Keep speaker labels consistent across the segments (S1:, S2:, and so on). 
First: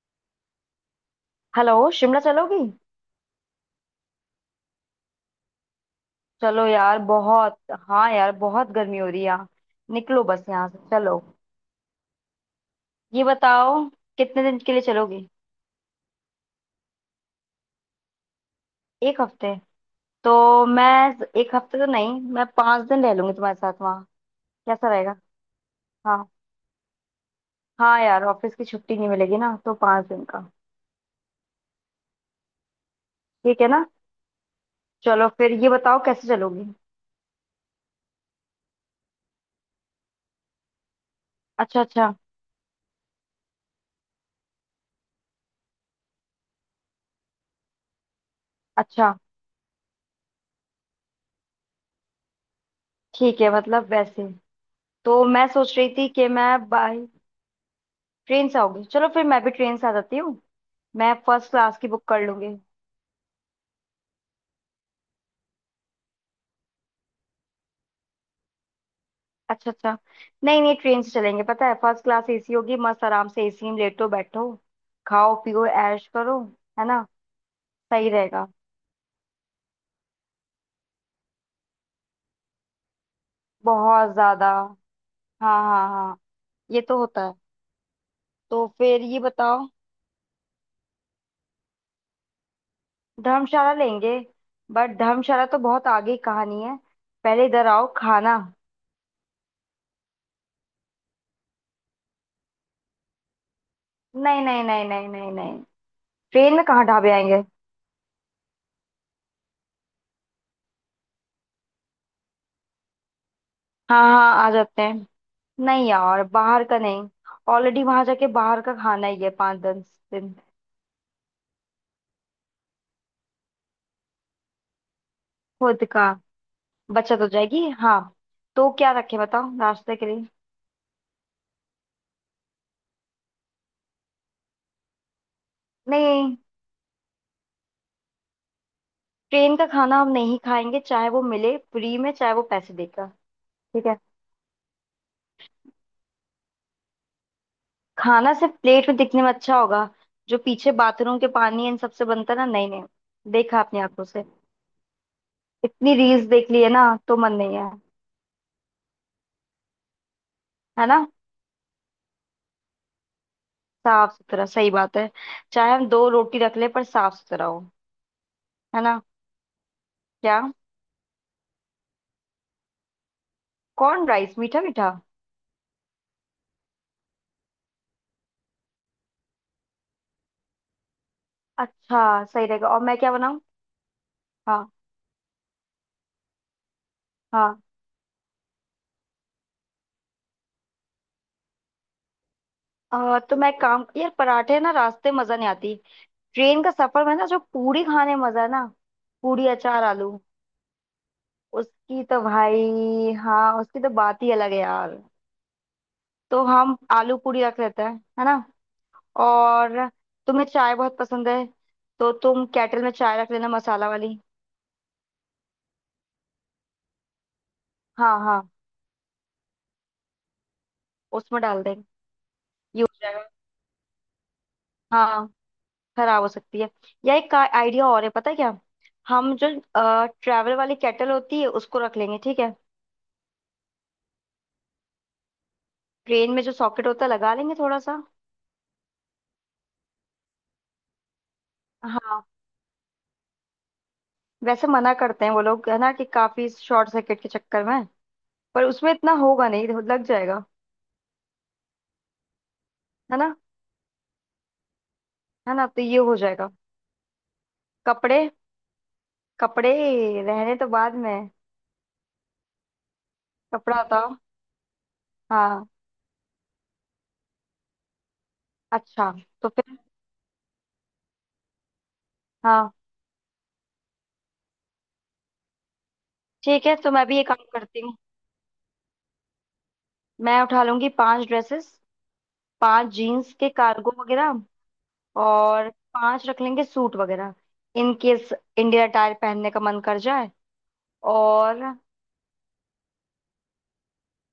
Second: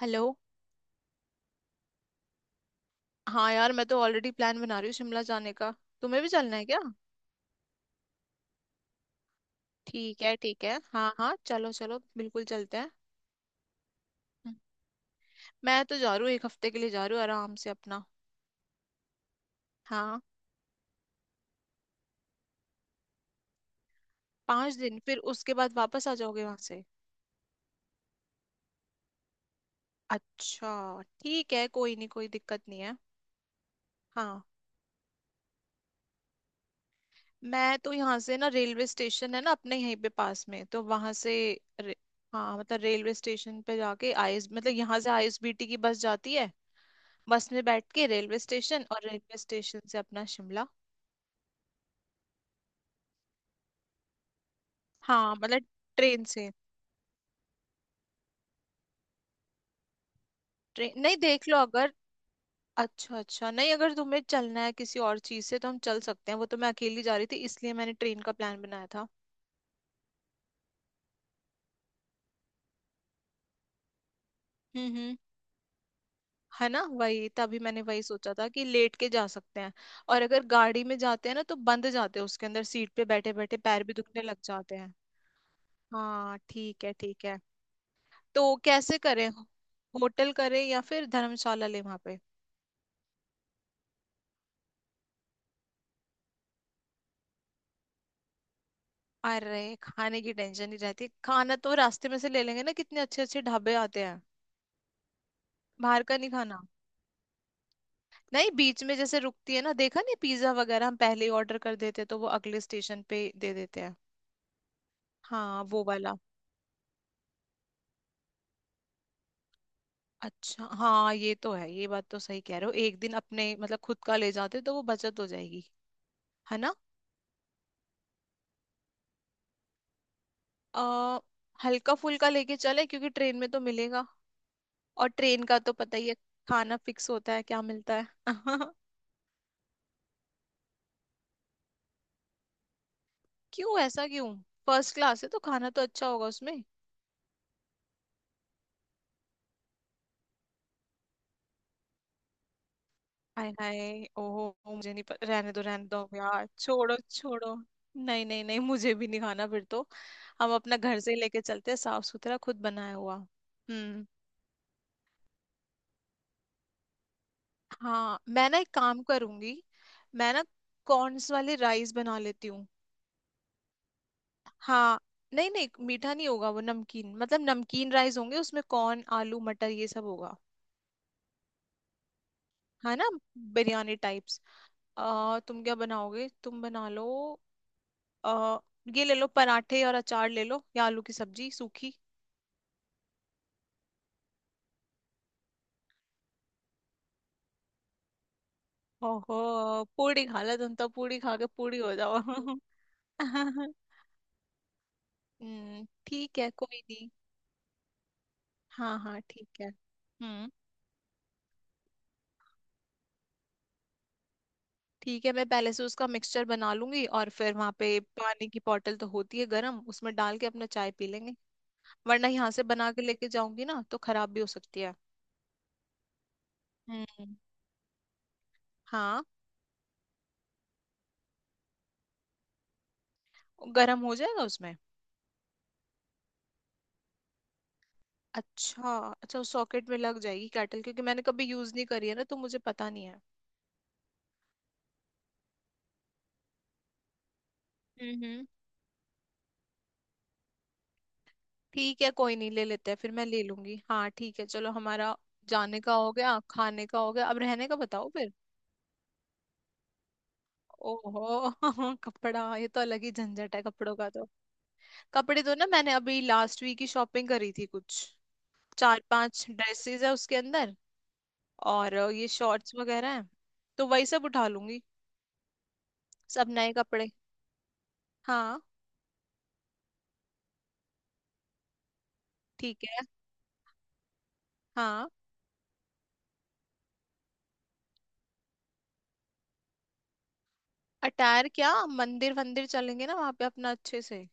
S1: Hello.
S2: Hello. Shimla चलोगी।
S1: हाँ यार, मैं तो ऑलरेडी प्लान बना रही हूँ शिमला जाने का। तुम्हें भी चलना है
S2: चलो
S1: क्या?
S2: यार बहुत। हाँ यार, बहुत गर्मी हो रही है यहाँ।
S1: ठीक
S2: निकलो,
S1: है
S2: बस
S1: ठीक
S2: यहाँ
S1: है,
S2: से
S1: हाँ
S2: चलो।
S1: हाँ, चलो चलो, बिल्कुल चलते हैं।
S2: ये बताओ कितने
S1: हम्म।
S2: दिन के लिए चलोगी।
S1: मैं तो जा रही हूँ, एक हफ्ते के लिए जा रही हूँ आराम से अपना।
S2: एक हफ्ते?
S1: हाँ।
S2: तो मैं एक हफ्ते तो नहीं, मैं पाँच दिन रह लूंगी तुम्हारे साथ वहाँ।
S1: पाँच
S2: कैसा
S1: दिन,
S2: रहेगा?
S1: फिर उसके बाद वापस आ
S2: हाँ।
S1: जाओगे वहां से?
S2: हाँ यार, ऑफिस की छुट्टी नहीं मिलेगी ना, तो पाँच दिन का।
S1: अच्छा ठीक है, कोई नहीं, कोई दिक्कत नहीं है।
S2: ठीक है ना?
S1: हाँ।
S2: चलो फिर ये बताओ कैसे चलोगी।
S1: मैं तो यहाँ से ना, रेलवे स्टेशन है ना अपने यहीं पे पास में, तो वहां से।
S2: अच्छा
S1: रे-
S2: अच्छा।
S1: हाँ मतलब रेलवे स्टेशन पे जाके, आईएस मतलब यहाँ से आईएसबीटी की बस जाती है। बस में बैठ के रेलवे स्टेशन, और
S2: अच्छा,
S1: रेलवे स्टेशन से अपना शिमला।
S2: ठीक है। मतलब वैसे तो
S1: हाँ
S2: मैं
S1: मतलब
S2: सोच रही थी
S1: ट्रेन
S2: कि
S1: से।
S2: मैं बाय ट्रेन से आऊंगी। चलो फिर मैं भी ट्रेन से आ जाती हूँ।
S1: ट्रेन,
S2: मैं
S1: नहीं देख
S2: फर्स्ट
S1: लो
S2: क्लास की
S1: अगर।
S2: बुक कर लूंगी।
S1: अच्छा अच्छा, नहीं अगर तुम्हें चलना है किसी और चीज से तो हम चल सकते हैं, वो तो मैं अकेली जा रही थी इसलिए मैंने ट्रेन का प्लान बनाया था।
S2: अच्छा अच्छा। नहीं नहीं, ट्रेन से चलेंगे। पता है फर्स्ट क्लास एसी होगी, मस्त आराम से एसी में लेटो बैठो,
S1: हम्म।
S2: खाओ पियो ऐश करो।
S1: है ना,
S2: है ना?
S1: वही तभी मैंने वही
S2: सही
S1: सोचा था
S2: रहेगा।
S1: कि लेट के जा सकते हैं। और अगर गाड़ी में जाते हैं ना, तो बंद जाते हैं उसके अंदर, सीट पे बैठे बैठे पैर भी
S2: बहुत
S1: दुखने लग
S2: ज्यादा।
S1: जाते हैं।
S2: हाँ हाँ हाँ।
S1: हाँ
S2: ये
S1: ठीक है
S2: तो
S1: ठीक
S2: होता है।
S1: है। तो
S2: तो
S1: कैसे
S2: फिर ये
S1: करें,
S2: बताओ।
S1: होटल करें या फिर धर्मशाला ले वहां पे?
S2: धर्मशाला लेंगे। बट धर्मशाला तो बहुत आगे की कहानी है। पहले इधर आओ, खाना।
S1: अरे खाने की टेंशन ही रहती है, खाना तो रास्ते में से ले लेंगे ना, कितने अच्छे अच्छे ढाबे आते हैं।
S2: नहीं नहीं नहीं नहीं नहीं नहीं।
S1: बाहर का नहीं
S2: ट्रेन
S1: खाना?
S2: में कहाँ ढाबे आएंगे।
S1: नहीं बीच में जैसे रुकती है ना, देखा नहीं, पिज्जा वगैरह हम पहले ही ऑर्डर कर देते हैं तो वो अगले स्टेशन पे दे देते हैं।
S2: हाँ हाँ, आ जाते हैं।
S1: हाँ वो
S2: नहीं
S1: वाला।
S2: यार, बाहर का नहीं। ऑलरेडी वहां जाके बाहर का खाना ही है पाँच दस दिन।
S1: अच्छा हाँ, ये तो है, ये बात तो सही कह रहे हो। एक दिन अपने मतलब खुद का ले जाते तो वो बचत हो जाएगी,
S2: खुद का।
S1: है ना।
S2: बचत हो जाएगी, हाँ। तो क्या रखे बताओ नाश्ते के लिए।
S1: आ, हल्का फुल्का लेके चले क्योंकि ट्रेन में तो मिलेगा। और ट्रेन का तो पता ही है,
S2: नहीं।
S1: खाना फिक्स होता है, क्या मिलता है।
S2: ट्रेन का खाना हम नहीं खाएंगे, चाहे वो मिले फ्री में, चाहे वो पैसे देकर।
S1: क्यों,
S2: ठीक है।
S1: ऐसा क्यों? फर्स्ट क्लास है तो खाना तो अच्छा होगा उसमें।
S2: खाना सिर्फ प्लेट में दिखने में अच्छा होगा। जो पीछे बाथरूम के पानी, इन सबसे बनता है ना। नहीं नहीं।
S1: हाय
S2: देखा अपनी
S1: हाय,
S2: आंखों से।
S1: ओहो, मुझे नहीं पता, रहने
S2: इतनी
S1: दो
S2: रील्स
S1: यार,
S2: देख ली है ना,
S1: छोड़ो
S2: तो मन
S1: छोड़ो।
S2: नहीं है।
S1: नहीं नहीं नहीं, मुझे भी नहीं खाना फिर तो। हम अपना
S2: है
S1: घर
S2: ना?
S1: से ही लेके चलते हैं, साफ सुथरा खुद बनाया हुआ। हम्म।
S2: साफ सुथरा, सही बात है। चाहे हम दो रोटी रख ले, पर साफ सुथरा हो।
S1: हाँ मैं ना एक
S2: है ना?
S1: काम करूंगी। मैं
S2: क्या?
S1: ना कॉर्न्स वाले राइस बना लेती हूँ।
S2: कॉर्न राइस मीठा मीठा।
S1: हाँ। नहीं नहीं मीठा नहीं होगा वो, नमकीन मतलब नमकीन राइस होंगे, उसमें कॉर्न, आलू, मटर, ये सब होगा।
S2: अच्छा सही रहेगा। और
S1: है
S2: मैं
S1: ना।
S2: क्या बनाऊँ?
S1: बिरयानी टाइप्स।
S2: हाँ
S1: तुम क्या बनाओगे, तुम बना लो।
S2: हाँ।
S1: अ, ये ले लो पराठे और अचार ले लो, या आलू की सब्जी सूखी।
S2: तो मैं काम यार पराठे ना रास्ते मजा नहीं आती। ट्रेन का सफर में ना जो पूरी खाने में मजा है ना।
S1: ओहो।
S2: पूरी अचार आलू।
S1: पूरी खा लो, तुम तो पूरी खा के पूरी हो
S2: उसकी तो
S1: जाओ।
S2: भाई, हाँ उसकी तो बात ही अलग है यार।
S1: हम्म, ठीक
S2: तो
S1: है
S2: हम
S1: कोई नहीं।
S2: आलू पूरी रख लेते हैं। है ना?
S1: हाँ हाँ ठीक है।
S2: और तुम्हें
S1: हम्म,
S2: चाय बहुत पसंद है, तो तुम केटल में चाय रख लेना मसाला वाली।
S1: ठीक है, मैं पहले से उसका मिक्सचर बना लूंगी और फिर वहां पे
S2: हाँ
S1: पानी
S2: हाँ।
S1: की बॉटल तो होती है गर्म, उसमें डाल के अपना चाय पी लेंगे।
S2: उसमें डाल देंगे।
S1: वरना यहाँ से
S2: ये
S1: बना
S2: हो
S1: के लेके
S2: जाएगा।
S1: जाऊंगी ना तो खराब भी हो सकती है।
S2: हाँ। खराब हो सकती है। या एक
S1: हम्म।
S2: आइडिया और है, पता है क्या?
S1: हाँ।
S2: हम जो ट्रैवल वाली केटल होती है उसको रख लेंगे, ठीक है।
S1: गर्म हो जाएगा उसमें?
S2: ट्रेन में जो सॉकेट होता है लगा लेंगे थोड़ा सा।
S1: अच्छा। अच्छा, उस सॉकेट में लग जाएगी कैटल? क्योंकि मैंने कभी यूज नहीं करी है
S2: हाँ
S1: ना, तो मुझे पता नहीं है।
S2: वैसे मना करते हैं वो लोग है ना, कि काफी शॉर्ट सर्किट के चक्कर में।
S1: हम्म।
S2: पर उसमें इतना होगा नहीं, तो लग जाएगा।
S1: ठीक है कोई नहीं, ले लेते हैं फिर,
S2: है
S1: मैं
S2: ना?
S1: ले लूंगी, हाँ ठीक है। चलो हमारा
S2: है ना,
S1: जाने
S2: तो
S1: का
S2: ये
S1: हो
S2: हो
S1: गया,
S2: जाएगा।
S1: खाने का हो गया, अब रहने का बताओ
S2: कपड़े,
S1: फिर।
S2: कपड़े। रहने तो बाद
S1: ओहो।
S2: में।
S1: कपड़ा, ये तो अलग ही झंझट है
S2: कपड़ा
S1: कपड़ों
S2: था।
S1: का तो। कपड़े तो ना
S2: हाँ।
S1: मैंने अभी लास्ट वीक ही शॉपिंग करी थी कुछ। चार
S2: अच्छा।
S1: पांच
S2: तो फिर?
S1: ड्रेसेस है उसके अंदर, और ये
S2: हाँ,
S1: शॉर्ट्स वगैरह है, तो वही सब उठा लूंगी, सब
S2: ठीक
S1: नए
S2: है। तो मैं
S1: कपड़े।
S2: भी ये काम करती हूँ।
S1: हाँ।
S2: मैं उठा लूंगी पांच ड्रेसेस।
S1: ठीक
S2: पांच
S1: है।
S2: जीन्स के कार्गो वगैरह।
S1: हाँ।
S2: और पांच रख लेंगे सूट वगैरह। इन केस इंडियन अटायर पहनने का मन कर जाए।
S1: अटायर
S2: और
S1: क्या, मंदिर वंदिर चलेंगे ना वहां पे अपना अच्छे से।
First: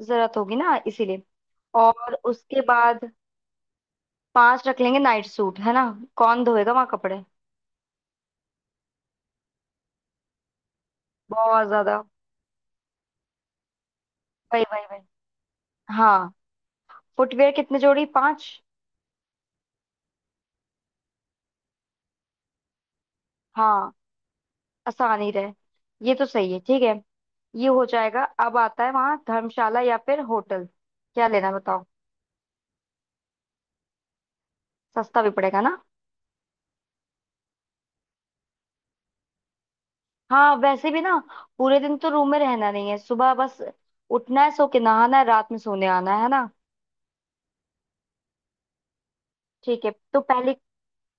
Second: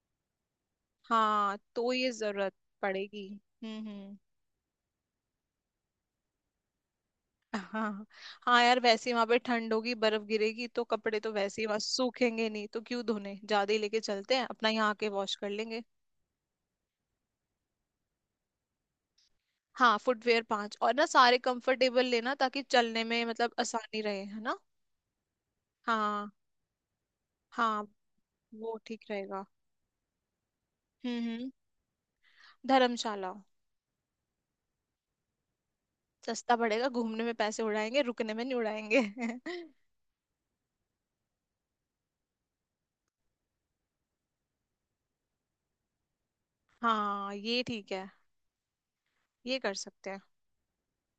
S2: जरूरत होगी ना, इसीलिए।
S1: हाँ तो ये
S2: और
S1: जरूरत
S2: उसके बाद
S1: पड़ेगी। हम्म।
S2: पांच रख लेंगे नाइट सूट। है ना? कौन धोएगा वहां कपड़े।
S1: हाँ। हाँ यार वैसे ही वहां पे ठंड होगी, बर्फ गिरेगी, तो कपड़े तो वैसे ही
S2: बहुत
S1: वहां
S2: ज्यादा।
S1: सूखेंगे नहीं, तो क्यों धोने, ज्यादा ही लेके चलते हैं
S2: वही
S1: अपना,
S2: वही
S1: यहाँ
S2: वही।
S1: आके वॉश कर लेंगे।
S2: हाँ। फुटवेयर कितने जोड़ी? पांच।
S1: हाँ फुटवेयर पांच, और ना सारे कंफर्टेबल लेना ताकि चलने में मतलब
S2: हाँ,
S1: आसानी रहे, है ना।
S2: आसान ही रहे। ये तो
S1: हाँ।
S2: सही है, ठीक है। ये
S1: हाँ।
S2: हो जाएगा। अब
S1: वो
S2: आता है
S1: ठीक
S2: वहाँ
S1: रहेगा।
S2: धर्मशाला या फिर होटल, क्या लेना
S1: हम्म।
S2: है बताओ।
S1: धर्मशाला।
S2: सस्ता भी पड़ेगा ना।
S1: सस्ता पड़ेगा, घूमने में पैसे उड़ाएंगे, रुकने में नहीं उड़ाएंगे।
S2: हाँ वैसे भी ना, पूरे दिन तो रूम में रहना नहीं है। सुबह बस उठना है, सो के नहाना है, रात में सोने आना है। है ना?
S1: हाँ ये ठीक है। ये कर
S2: ठीक है।
S1: सकते हैं।
S2: तो पहले,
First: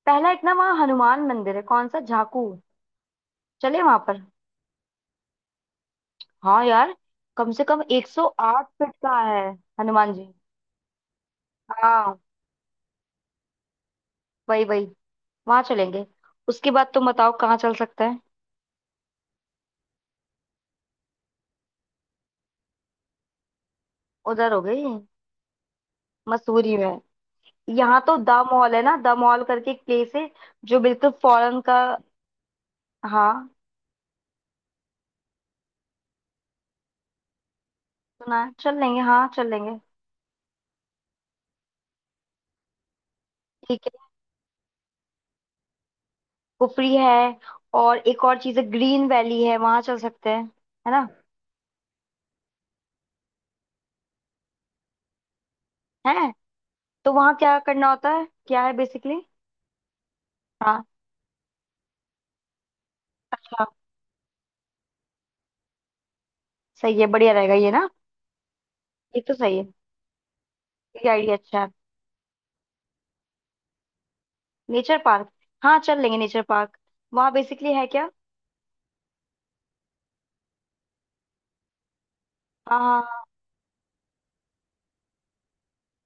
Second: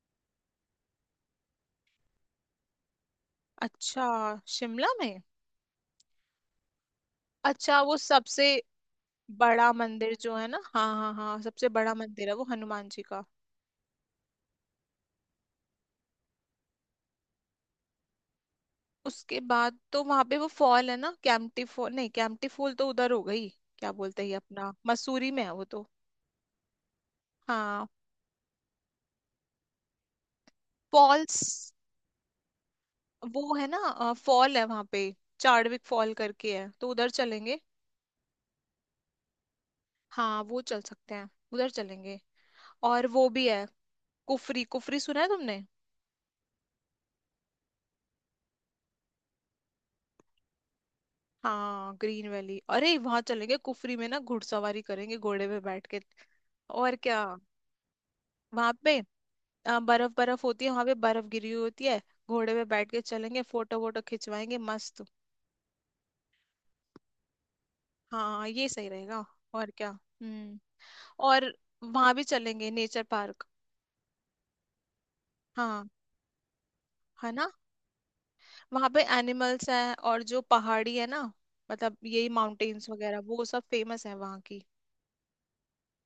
S2: पहला एक ना वहाँ हनुमान मंदिर है, कौन सा, झाकू। चले वहां
S1: अच्छा।
S2: पर।
S1: शिमला में?
S2: हाँ यार, कम से
S1: अच्छा
S2: कम
S1: वो सबसे
S2: 108 फीट का है।
S1: बड़ा
S2: हनुमान
S1: मंदिर
S2: जी,
S1: जो है ना, हाँ हाँ हाँ, सबसे बड़ा
S2: हाँ।
S1: मंदिर है वो हनुमान जी का।
S2: वही वही। वहां चलेंगे। उसके बाद तुम बताओ कहाँ चल सकते हैं।
S1: उसके बाद तो वहां पे वो फॉल है ना, कैंपटी फॉल, नहीं कैंपटी फॉल तो उधर हो गई। क्या बोलते हैं ये,
S2: उधर हो
S1: अपना
S2: गई
S1: मसूरी में है वो तो।
S2: मसूरी में।
S1: हाँ
S2: यहाँ तो द मॉल है ना, द मॉल करके एक प्लेस है जो बिल्कुल
S1: फॉल्स।
S2: फॉरेन का। हाँ
S1: वो है ना फॉल है वहां पे, चार्डविक फॉल करके है, तो उधर चलेंगे।
S2: सुना है, चल लेंगे। हाँ चल लेंगे।
S1: हाँ वो चल सकते हैं, उधर चलेंगे। और वो भी है
S2: ठीक।
S1: कुफरी, कुफरी सुना है तुमने?
S2: कुफरी है। और एक और चीज है, ग्रीन वैली है, वहां चल सकते हैं। है ना?
S1: हाँ ग्रीन वैली, अरे वहां चलेंगे, कुफरी में ना घुड़सवारी करेंगे, घोड़े पे बैठ के।
S2: है।
S1: और
S2: तो
S1: क्या?
S2: वहां क्या करना होता है, क्या
S1: वहां
S2: है
S1: पे
S2: बेसिकली?
S1: बर्फ बर्फ होती है वहां
S2: हाँ।
S1: पे, बर्फ गिरी हुई होती है, घोड़े पे बैठ के चलेंगे,
S2: अच्छा,
S1: फोटो वोटो खिंचवाएंगे मस्त।
S2: सही है, बढ़िया रहेगा ये ना।
S1: हाँ ये सही
S2: ये
S1: रहेगा।
S2: तो सही है।
S1: और क्या। हम्म।
S2: ये आइडिया
S1: और
S2: अच्छा है।
S1: वहां भी चलेंगे, नेचर पार्क।
S2: Nature park. हाँ
S1: हाँ।
S2: चल लेंगे नेचर पार्क।
S1: है
S2: वहाँ
S1: ना।
S2: बेसिकली है क्या?
S1: वहां पे एनिमल्स हैं, और जो पहाड़ी है ना, मतलब यही
S2: हाँ
S1: माउंटेन्स वगैरह,
S2: हाँ।
S1: वो सब फेमस है वहां की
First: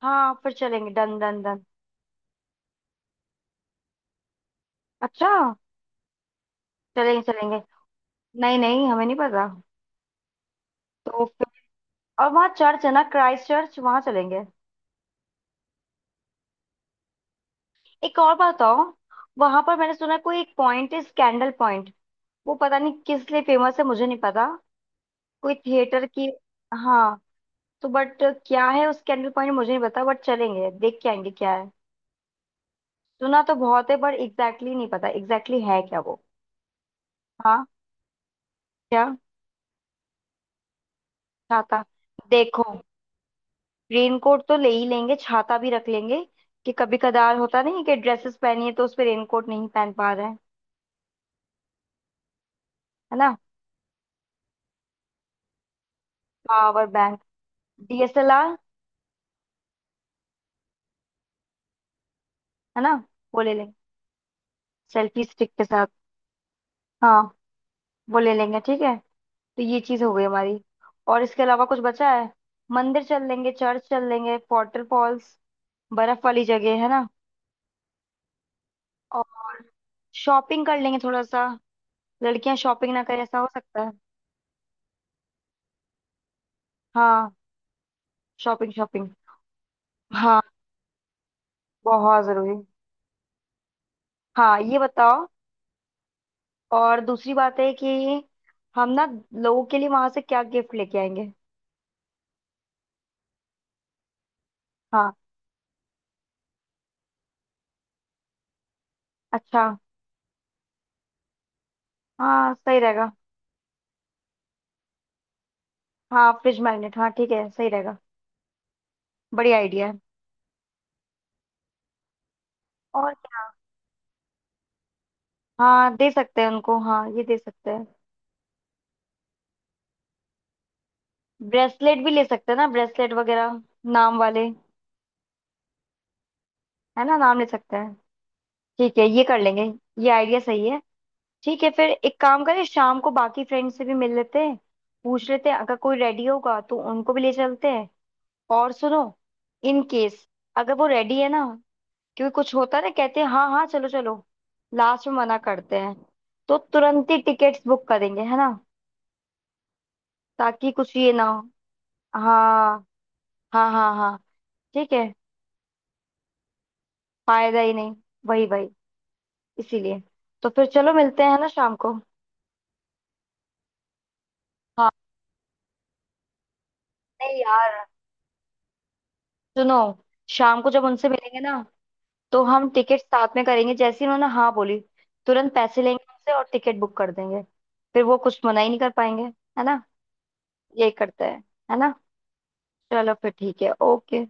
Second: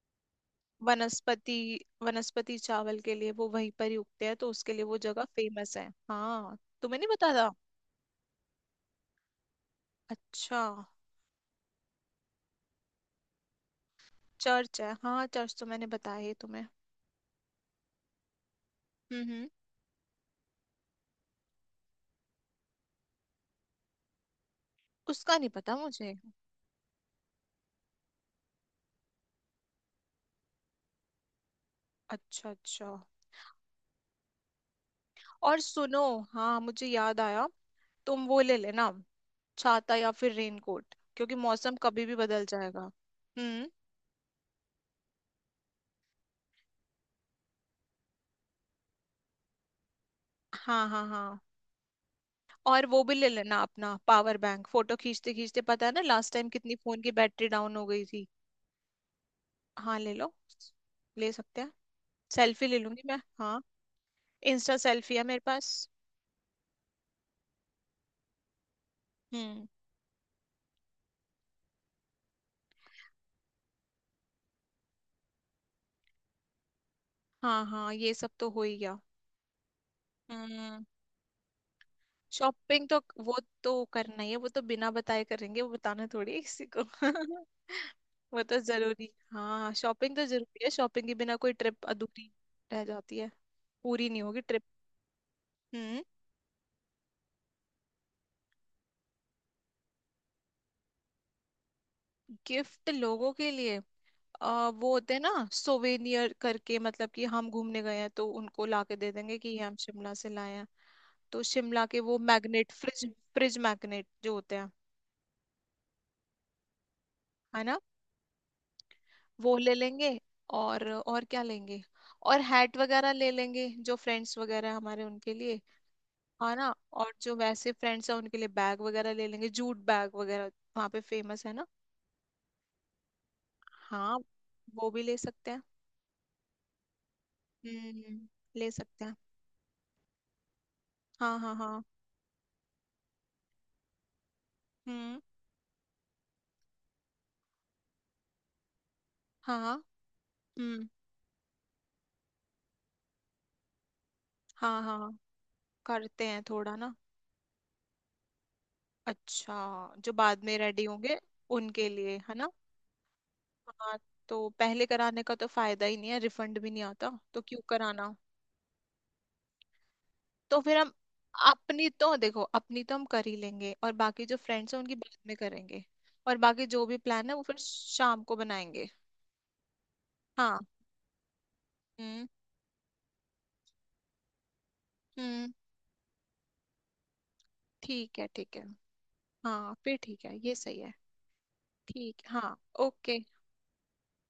S2: हाँ हाँ, फिर चलेंगे डन डन
S1: वनस्पति।
S2: डन।
S1: वनस्पति चावल के लिए वो वहीं पर ही उगते हैं, तो उसके लिए वो जगह
S2: अच्छा।
S1: फेमस है। हाँ तुम्हें नहीं
S2: चलेंगे
S1: पता था?
S2: चलेंगे। नहीं नहीं, हमें नहीं पता।
S1: अच्छा।
S2: तो फिर? और वहाँ चर्च है ना, क्राइस्ट चर्च, वहाँ चलेंगे।
S1: चर्च है, हाँ चर्च तो मैंने बताया ही तुम्हें।
S2: एक और बात बताओ।
S1: हम्म।
S2: वहां पर मैंने सुना है कोई एक पॉइंट है स्कैंडल। वो पता नहीं किस लिए फेमस है, मुझे नहीं पता।
S1: उसका नहीं
S2: कोई
S1: पता
S2: थिएटर
S1: मुझे।
S2: की। हाँ, तो बट क्या है उसके अंदर पॉइंट, मुझे नहीं पता, बट चलेंगे, देख के आएंगे क्या है।
S1: अच्छा अच्छा।
S2: सुना तो बहुत है पर एग्जैक्टली नहीं पता
S1: और
S2: एग्जैक्टली है क्या
S1: सुनो,
S2: वो।
S1: हाँ मुझे याद आया,
S2: हाँ।
S1: तुम वो ले लेना,
S2: क्या?
S1: छाता या फिर रेनकोट, क्योंकि मौसम
S2: छाता?
S1: कभी भी बदल
S2: देखो,
S1: जाएगा। हम्म।
S2: रेनकोट तो ले ही लेंगे, छाता भी रख लेंगे। कि कभी कदार होता नहीं है कि ड्रेसेस पहनी है तो उस पे रेनकोट नहीं पहन पा रहे हैं।
S1: हाँ हाँ हाँ। और वो भी
S2: है
S1: ले
S2: ना?
S1: लेना अपना पावर बैंक, फोटो खींचते खींचते, पता है ना लास्ट टाइम कितनी
S2: पावर
S1: फोन की
S2: बैंक,
S1: बैटरी डाउन हो गई थी।
S2: डीएसएलआर।
S1: हाँ ले लो। ले सकते हैं। सेल्फी ले
S2: है ना?
S1: लूंगी मैं,
S2: वो ले
S1: हाँ।
S2: लेंगे।
S1: इंस्टा सेल्फी
S2: सेल्फी
S1: है मेरे
S2: स्टिक के
S1: पास।
S2: साथ, हाँ। वो ले लेंगे, ठीक है। तो
S1: हम्म।
S2: ये चीज हो गई हमारी, और इसके अलावा कुछ बचा है? मंदिर चल लेंगे, चर्च चल लेंगे, फॉल्स, बर्फ वाली जगह, है ना?
S1: हाँ हाँ ये सब तो हो ही गया।
S2: और शॉपिंग कर
S1: हम्म।
S2: लेंगे थोड़ा सा। लड़कियां
S1: शॉपिंग
S2: शॉपिंग
S1: तो,
S2: ना करें
S1: वो
S2: ऐसा हो सकता
S1: तो
S2: है?
S1: करना ही है, वो तो बिना बताए करेंगे, वो बताना थोड़ी है किसी को।
S2: हाँ।
S1: वो तो
S2: शॉपिंग शॉपिंग।
S1: जरूरी, हाँ शॉपिंग तो
S2: हाँ,
S1: जरूरी है, शॉपिंग के बिना कोई ट्रिप
S2: बहुत
S1: अधूरी
S2: जरूरी।
S1: रह जाती है, पूरी नहीं होगी
S2: हाँ
S1: ट्रिप।
S2: ये बताओ,
S1: हम्म।
S2: और दूसरी बात है कि हम ना लोगों के लिए वहां से क्या गिफ्ट लेके आएंगे।
S1: गिफ्ट लोगों के लिए? वो होते
S2: हाँ।
S1: हैं ना सोवेनियर करके, मतलब कि हम घूमने गए हैं तो उनको ला के दे देंगे कि ये
S2: अच्छा।
S1: हम शिमला से लाए हैं। तो शिमला के वो
S2: हाँ
S1: मैग्नेट,
S2: सही
S1: फ्रिज
S2: रहेगा।
S1: फ्रिज मैग्नेट जो होते हैं,
S2: हाँ फ्रिज मैग्नेट, हाँ ठीक है,
S1: है
S2: सही
S1: ना।
S2: रहेगा।
S1: वो
S2: बढ़िया
S1: ले
S2: आइडिया है।
S1: लेंगे। और क्या लेंगे, और हैट वगैरह
S2: और
S1: ले
S2: क्या?
S1: लेंगे, जो फ्रेंड्स वगैरह हैं हमारे उनके लिए,
S2: हाँ दे सकते हैं
S1: है ना।
S2: उनको, हाँ
S1: और
S2: ये
S1: जो
S2: दे सकते
S1: वैसे
S2: हैं।
S1: फ्रेंड्स हैं उनके लिए बैग वगैरह ले लेंगे, जूट बैग वगैरह, वहाँ पे फेमस है ना।
S2: ब्रेसलेट भी ले सकते हैं ना, ब्रेसलेट वगैरह,
S1: हाँ
S2: नाम वाले।
S1: वो भी ले सकते हैं।
S2: है ना? नाम ले सकते हैं।
S1: हम्म, ले
S2: ठीक
S1: सकते
S2: है,
S1: हैं।
S2: ये कर लेंगे। ये आइडिया सही है।
S1: हाँ हाँ
S2: ठीक है,
S1: हाँ।
S2: फिर एक काम करें, शाम को बाकी फ्रेंड से भी मिल लेते हैं।
S1: हम्म।
S2: पूछ लेते हैं, अगर कोई रेडी होगा तो उनको भी ले चलते हैं। और सुनो,
S1: हाँ हाँ।
S2: इन केस, अगर वो
S1: हम्म।
S2: रेडी है ना, क्योंकि कुछ होता है ना, कहते हैं हाँ हाँ चलो चलो,
S1: हाँ
S2: लास्ट
S1: हाँ।
S2: में मना करते हैं।
S1: करते हैं
S2: तो
S1: थोड़ा ना।
S2: तुरंत ही टिकट्स बुक करेंगे, है ना,
S1: अच्छा जो बाद में
S2: ताकि
S1: रेडी
S2: कुछ ये
S1: होंगे
S2: ना हो।
S1: उनके लिए, है ना।
S2: हाँ हाँ हाँ।
S1: हाँ।
S2: हाँ
S1: तो पहले
S2: ठीक है।
S1: कराने का तो फायदा ही नहीं है, रिफंड भी नहीं आता, तो
S2: फायदा
S1: क्यों
S2: ही नहीं।
S1: कराना।
S2: वही वही, इसीलिए। तो
S1: तो
S2: फिर
S1: फिर हम,
S2: चलो मिलते हैं ना शाम
S1: अपनी
S2: को।
S1: तो देखो, अपनी तो हम कर ही लेंगे, और बाकी जो फ्रेंड्स हैं
S2: हाँ।
S1: उनकी बाद में करेंगे। और बाकी जो भी प्लान है
S2: नहीं
S1: वो फिर
S2: यार
S1: शाम को बनाएंगे।
S2: सुनो,
S1: हाँ।
S2: शाम को जब उनसे मिलेंगे ना,
S1: हम्म
S2: तो हम टिकट साथ में करेंगे। जैसे ही उन्होंने हाँ बोली,
S1: हम्म।
S2: तुरंत पैसे लेंगे उनसे और टिकट बुक कर देंगे। फिर वो
S1: ठीक है
S2: कुछ
S1: ठीक है।
S2: मना ही नहीं कर पाएंगे। है
S1: हाँ
S2: ना?
S1: फिर ठीक है, ये सही
S2: यही
S1: है।
S2: करते हैं, है ना।
S1: ठीक, हाँ
S2: चलो
S1: ओके।
S2: फिर, ठीक है, ओके।